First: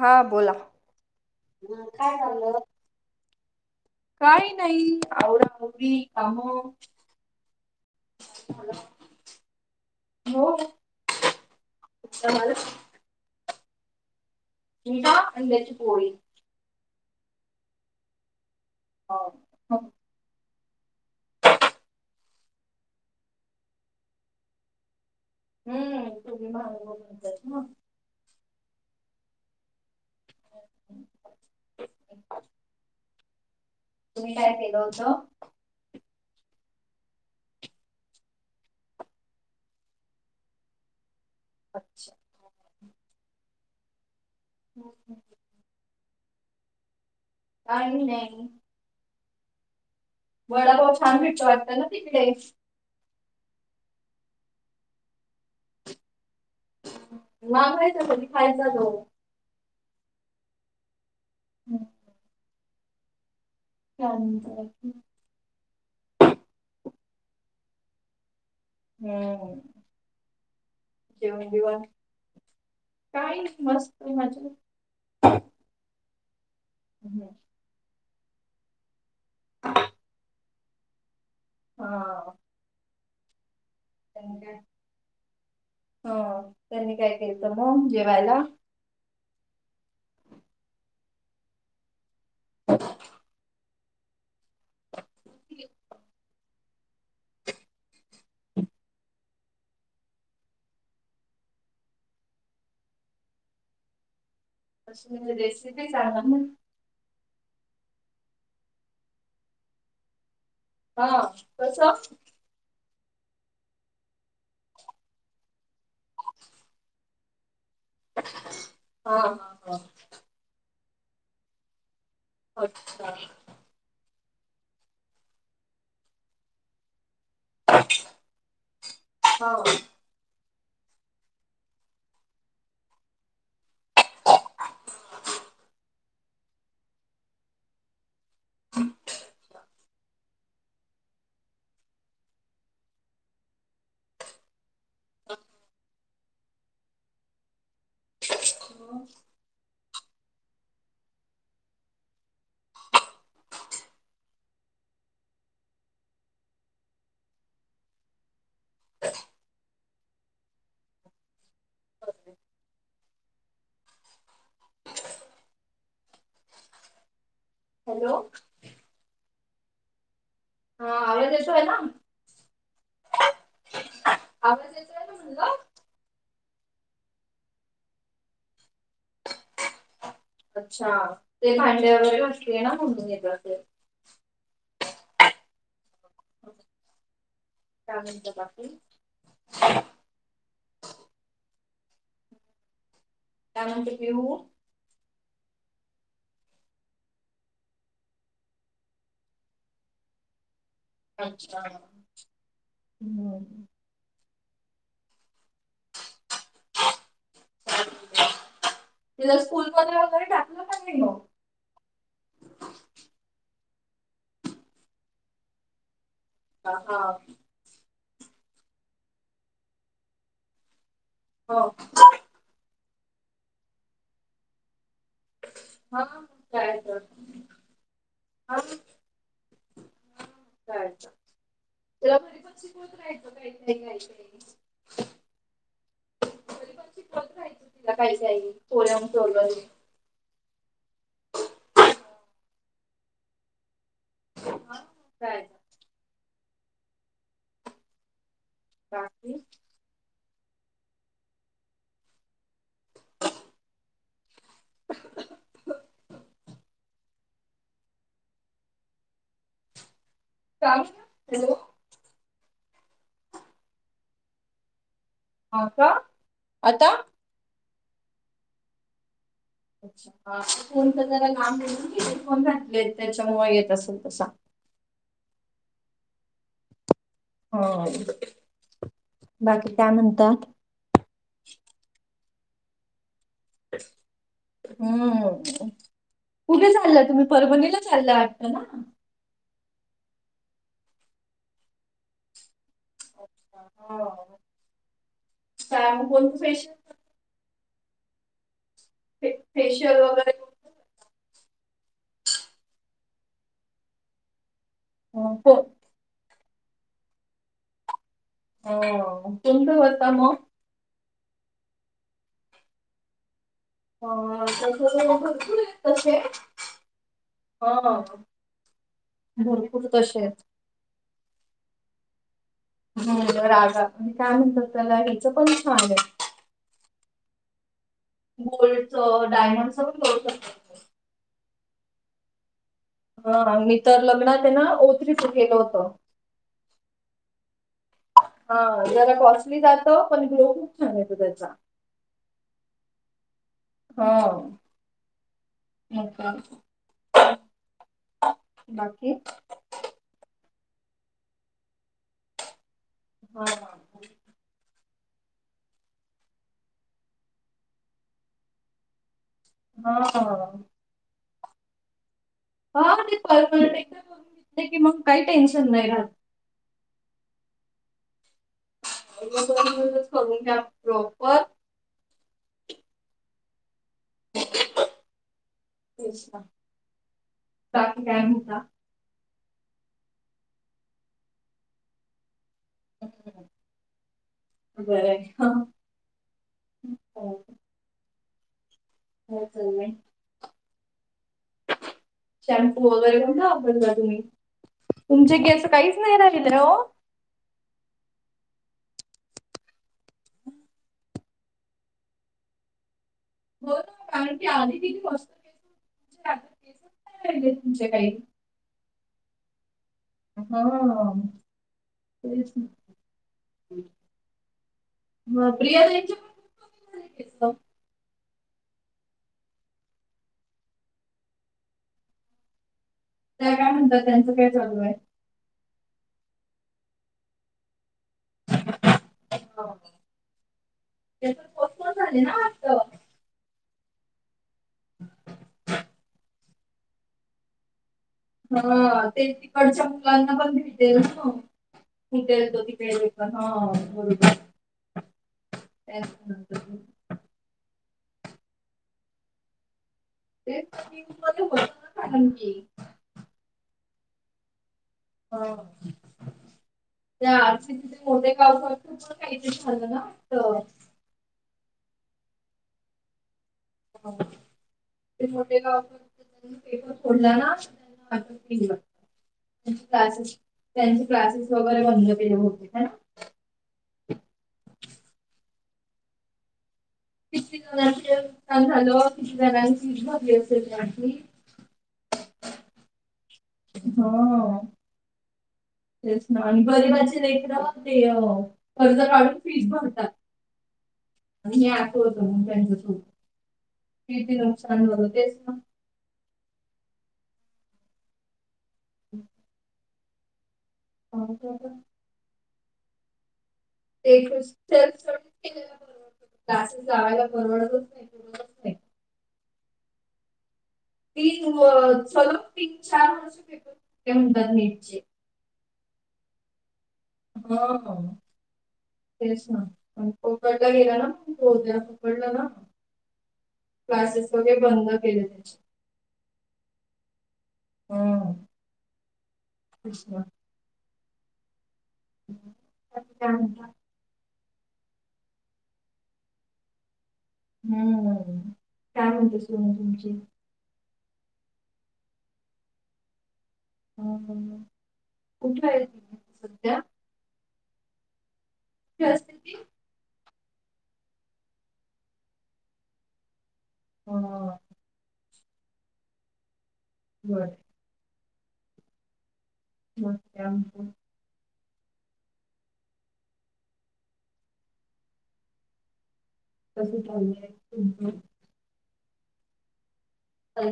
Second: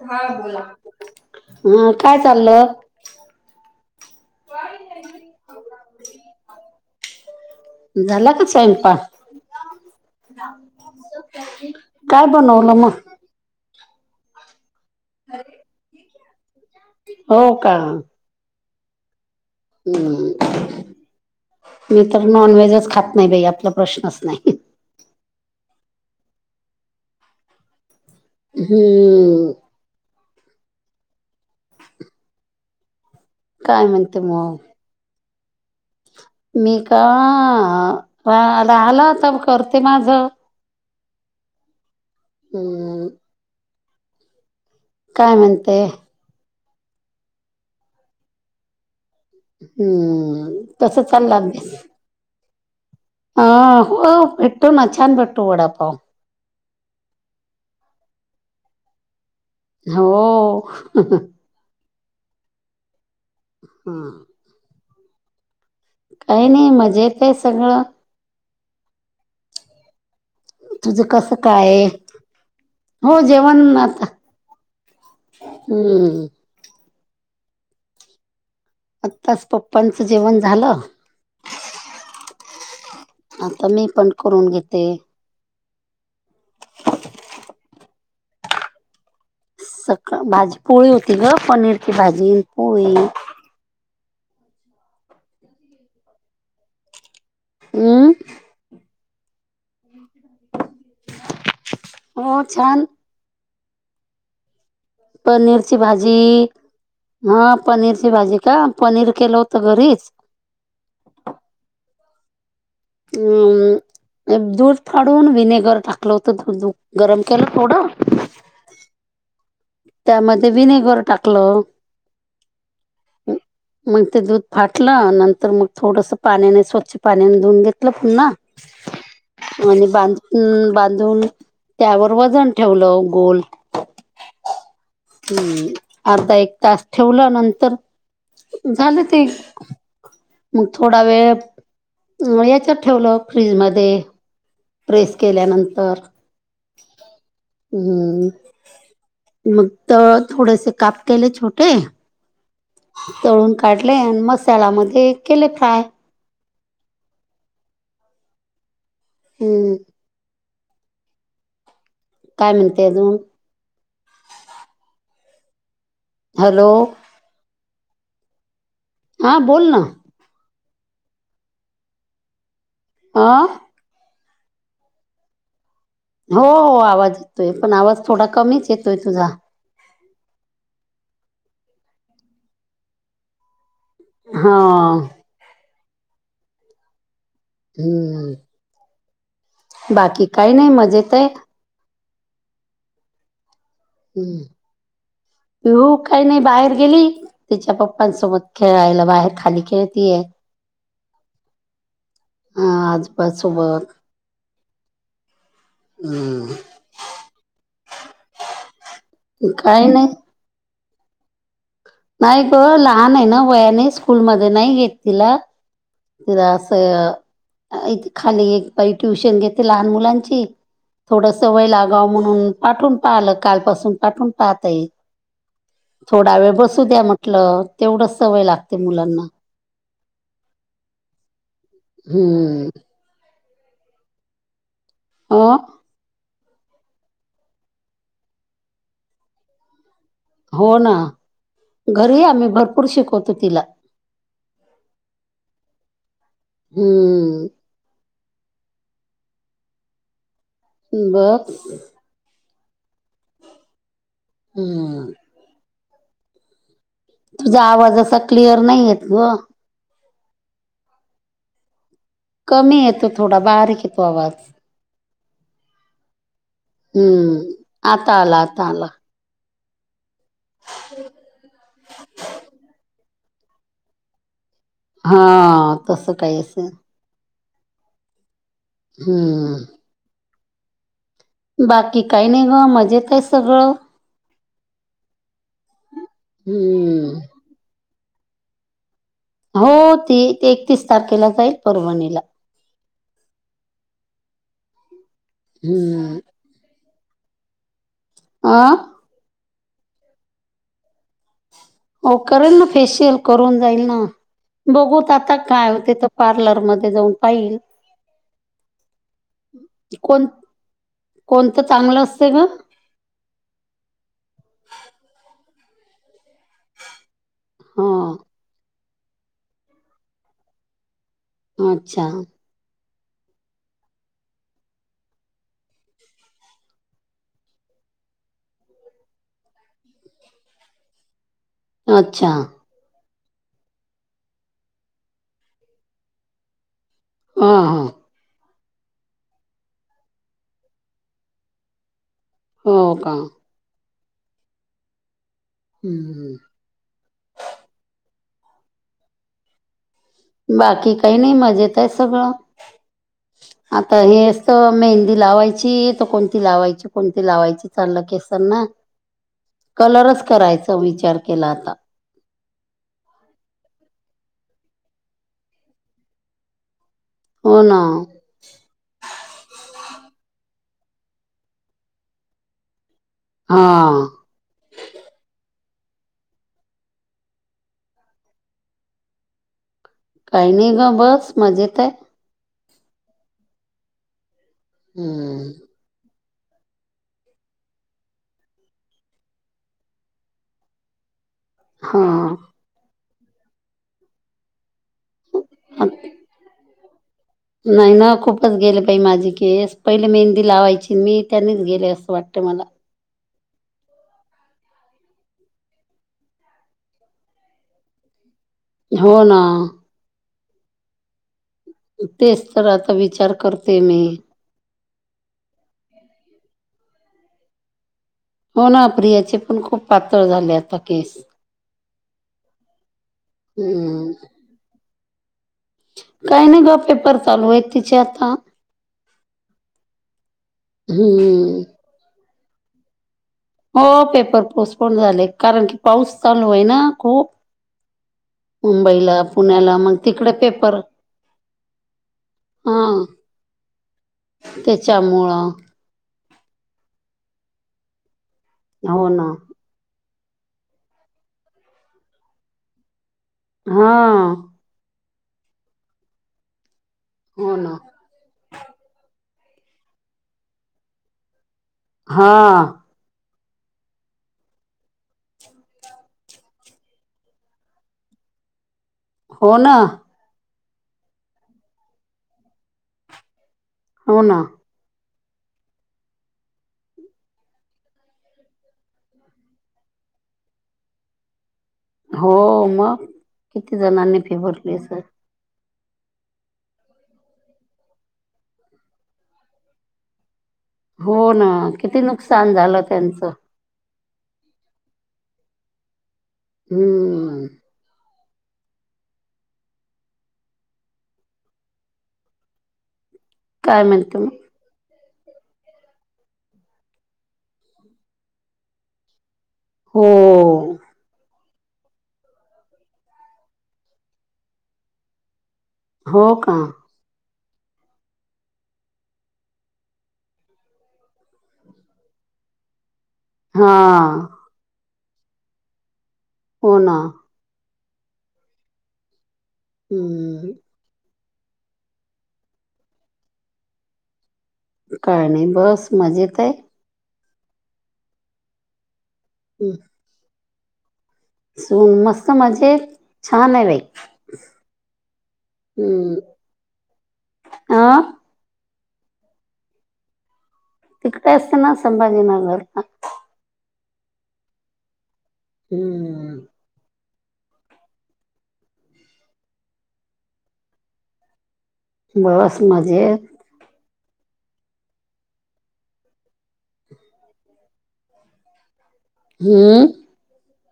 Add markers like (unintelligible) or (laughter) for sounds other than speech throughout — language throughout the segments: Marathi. हा बोला! हा काय चाललंय? चाललं काही नाही औरत होती काम. झाला का सायंपाक? काय बनवलं मग? अंड्याची पोळी. हो का? हो! मी तर नॉन व्हेजच खात नाही बाई आपला प्रश्नच नाही. (unintelligible) हम्म! ह (unintelligible) काय म्हणते मग, (unintelligible) मी का रा रालं तर करते माझं. अच्छा! हम! काय म्हणते. का नाही. हम! वडा पाव छान भेटत वाटतं ना तिकडे, अ हो भेटतो ना छान भेटतो वडापाव. मागायचं पण खायचं नाही. हो! ह (unintelligible) काही नाही मजेत आहे सगळं. हम्! तुझं कसं काय? हो काही जेवण नाही मस्त आता. मजेत. हम्! हम्म? आत्ताच पप्पांचं जेवण झालं. हा! आता मी पण त्यांनी करून काय घेते. हा त्यांनी काय केलंत मग जेवायला. सका भाजी पोळी होती ग! पनीरची भाजी पोळी (unintelligible) हमं! हो छान. अशी म्हणजे पनीरची रेसिपी भाजी. सांगा ना. हा पनीरची भाजी का पनीर केलं होत घरीच. हा कस अम दूध फाडून विनेगर टाकलं होतं दूध गरम केलं थोडं, हा ह त्यामध्ये विनेगर टाकलं. अच्छा मग ते दूध फाटलं नंतर मग थोडस पाण्याने स्वच्छ पाण्याने धुून घेत पुन्हा हा आणि बधुन हम् बांधून त्यावर वजन ठेवलं गोल हम् अर्धा एक तास ठेवला नंतर झालं ते मग थोडा वेळ याच्यात ठेवलं फ्रीजमध्येध्ये प्रेस केल्यानंतर हम्म हा मग तर थोडेसे काप केले छोटे तळून काढले आणि मसाल्यामध्ये केले फ्राय ह हम्म काय म्हणते अजून हॅलो हॅलो हां बोल ना हा अ दिस आहेला आह आवाज यायचा आहे ना म्हणलं हो हो आवाज येतोय पण आवाज थोडा कमीच येतोय तुझा अच्छा ते भांडे्या वगैरे असले ना म्हणून घेत ते हा का म्हणत हम्म बाकीू बाकी काही नाही मज येत आहे त्यानर हम्म हो काही नाही बाहेर गेली त्याच्या पप्पांसोबत खेळायला बाहेर खाली खेळतीय अच्छा ह हम्म. आजपासोबत हम्म तिला स्कूल काही मध्ये नाही. वगैरे टाकलं का नाही ओ नाही ग लहान आहे ना वयाने स्कूलमध्येध्ये नाही घेत तिला तला हा असं इथे खाली एक प ट्युशन घेते लहान मुलांची थोडस सवय हो लागावं म्हणून पाठून पाहिलं काल पाासून पाठून पाहताई हा थोडा वेळ काय बसू तर द्या म्हटलं तेवढं सवय लागते मुलांना (unintelligible) हम्म ते ह राहाय तिला काही का पोऱ्यालं (unintelligible) हो ना घरी आम्ही भरपूर शिकवतो तिला हा कायच हम्म काी बघ हम तुझा आवाज असा क्लिअर नाही येत ग का हॅलो कमी येतो थोडा बारीक येतो आवाज हा का आता हम्म आता आला आता आला अच्छा फोन तर जरा लांब फोन घातले त्याच्यामुळ येत असेल तसा हा तस काही असेल. हो. हम्. काय महनता. बाकी काही नाही ग मजेत आहे सगळं. हम्म कुठे चाललं हम्म तुम्ही परभणीला. चालय वाटतं ना. हो त ते एकतीस तारखेला जाईल परभणीला. का मग हम्म कोणतं फॅशन. आ फेशियल वगैरे. हो करेल ना फेशियल करून जाईल ना बघूत आता काय होते. पार्लर मध्ये जाऊन पाईल. हो तुम होता कोण मग कोणतं चांगलं असत ग. अ सं क (unintelligible) हो हां भरपूर तसे आहेत. अच्छा. हो राजा आणि काय म्हणतात त्याला हिचं पण छान. गोल्डचं डायमंड स पण करू शकतात. अच्छा. हा मी तर लग्नात ये ना ओतरीच केलं होतं. हां हां. हा जरा कॉसली जात पण ग्लो खूप छान येतो त्याचा हो का. हो म हं. बाकी. बाकी काही नाही मजेत आहे सगळं हा आता हे तर मेहंदी लावायची तर कोणती लावायची कोणती लावायची चाललं केसांना ना. कलरच हा. करायचा विचार केला आता. हा ते पर की मग काही टेन्शन नाही रात हो ना करून घ्या प्रॉपर. हा. बा क कायम का काही नाही ग बस मज येत आहे. हं. बर. हो चाल आहे हा. शॅम्पू वगैरे कोणता वापरला तुम्ही तुमचे केस काहीच नाही राहित हो नाही ना खूपच गेले पाहि माझी केस पहिले मेहंदी लावायची मी त्यांनीच गेले असं वाटते मला हो कारण की आधी किती मस्त केस के राहि तुमच्या काही हो ना. हा. तेच तर आता विचार करते मी. मग प्रियाच्या. हो ना प्रियाचे पण खूप पातळ झाले आता केस. त्या काय म्हणतात हम्म त्यांचं काय चालू आहे. काही नाही ग पेपर चालू आहे तिचे आता. ते तर हम्म पस झाले ना वात हो पेपर पोस्टपोन झाले कारण की पाऊस चालू आहे ना खूप हा मुंबईला ते पुण्याला तिकडच्या मग तिकडे मुलांना पण पेपर भेटेल ना तिथं हा ते प हा बरोबर त्याच्यामुळं ह हो ना, ते मध्ये ब कारण की, हा हो त्या आ हो ना मोे गाव खूप काही झालं ना तर हा हा ते मोठे गाव पेपर फोडला ना त्यांना वाटिलं. हो ना क्लासेस त्यांचे क्लासेस वगैरे बंद केले होते ना हो ना, किती जणांचे नुकसान झालं किती जणांची भाजली असेलली हो मग किती जणांनी फि हा भरली असेल तेच ना आणि गरिबाचे लेकर ते कर्ज काढून फीज भरतात हो ना आणि हे आक किती होत मग नुकसान झालं त्यांच त्यांचं किती नुकसान भरू देस ना हम्म हम हो का, काय ते म्हणते मग क्रि क्लासेस लावायला बडत नाही नाही. हो हम तीन चलू तीन चार वर्ष फो त्याणतात नीटचे हो का, हो तेच ना प पकडला गेला ना बोद्या पकडला ना, हा क्लासेस वगैरे बंद केले त्याचे हो ना, हम् त हम्म अ काय नाही बस मजेत आहे. हम्म काय म्हणत स हम्म, तुमची सून मस्त मजेत छान आहे व्हय. कुठे आहे हम्म सध्या? अ नमस्त (inaudible) तिकडे असते ना संभाजीनगर हम हम्म बरं. म बस मजेत, कस चाले त हम्म अ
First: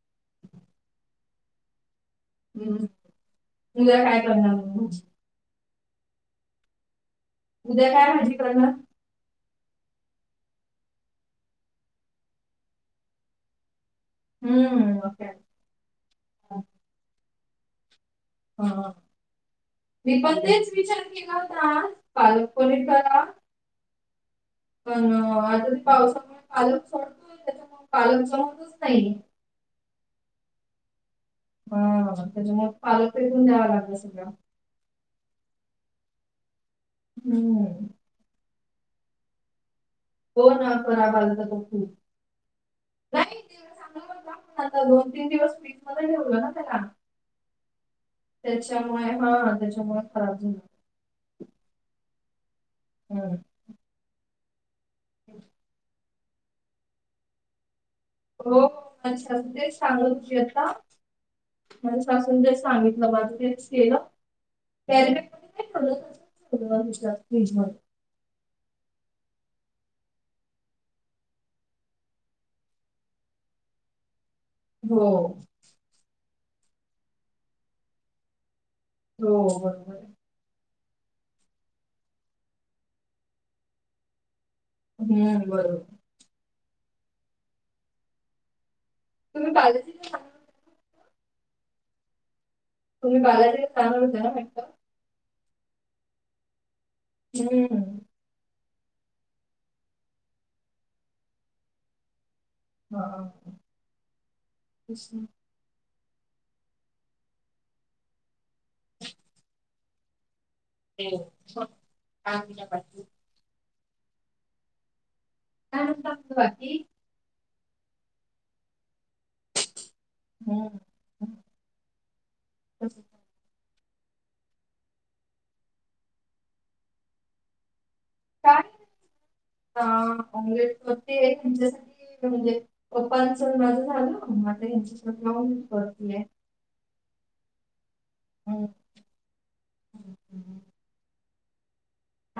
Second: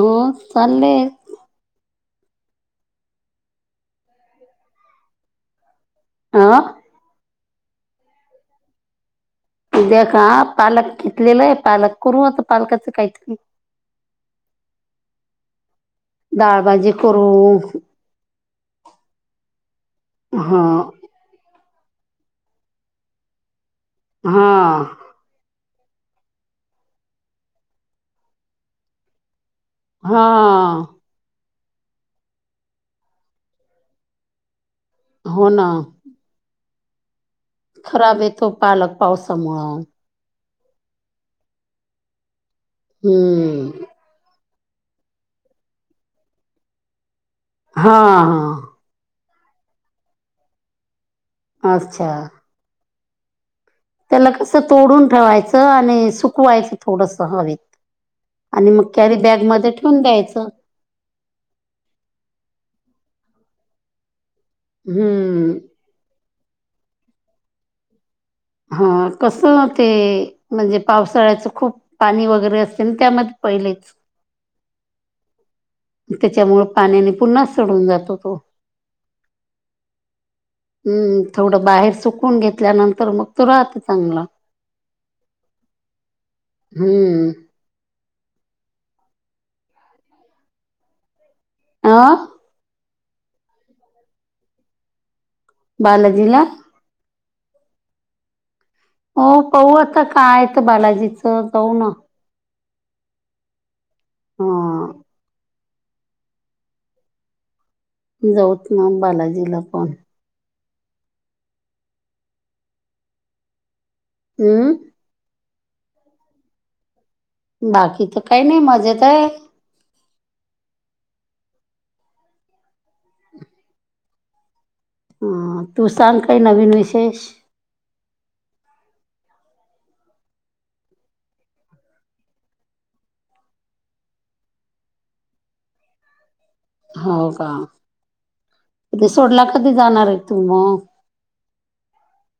हो चालले. हम्म त्या काय करणार आ उद्या काय भजी कर मग द्या का पालक घेतलेला आहे पालक करू आता पालकाचं काहीतरी हम्म ओ डाळभाजी करू हा मी पण हा तेच विचार केला होता पालक प हा ह आता ते पावसामुळे पालन सडतोय त्याच्यामु पालन चढतच नाही हा हा त्याच्यामुळे पालकरीेतून द्यावं लागलं सगळं हो ना हम्म खराब येतो पालक पावसामुळं हो ना खराब आला तर तो खूप हम्म दोन तीन दिवस बीच मध्ये ठेवल ना त्याला हा हा त्याच्यामुळे हा त्याच्यामुळे खराब झा अच्छा हम्म त्याला कसं तोडून ठेवायचं आणि सुकवायचं थोडस हवेत हो आणि मग कॅरी बॅग लते मध्ये ठेवून सांगत होती द्यायचं आता म सासून तेच सांगितलं केलं हम्म (inaudible) हा कसं ते म्हणजे पावसाळ्याच खूप पाणी वगैरे असते त्यामध्ये पहिलेच हो त्याच्यामुळेळ पाण्याने पुन्हा सडून जातो तो हो हम्म थोडं बाहेर सुकून घेतल्यानंतर मग तो राहत चांगला हम्म बरोबर हम्म तुम्ही पा आ तुम्ही बालाजी थान होता ना मात बालाजिला हम्म हो पाहू आता काय तर बालाजीचं जाऊ ना हां हा त जाऊत ना बालाजीला पण (inaudible) हम्म काय म्हणतं असती बाकी बाकी तर काही नाही मजेत आहे हम्म ह तू सांग काय नवीन विशेष काय ऑमलेट करतेय म्हणजे पप्पांच माझं झालंता हच्यासोत लाून करतीय हो का हो के सोडला कधी जाणार आहे तू मग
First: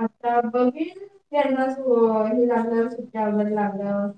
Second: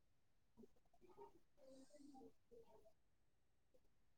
आता बघन त्यांनाच हे झालं सुक्यावर लालं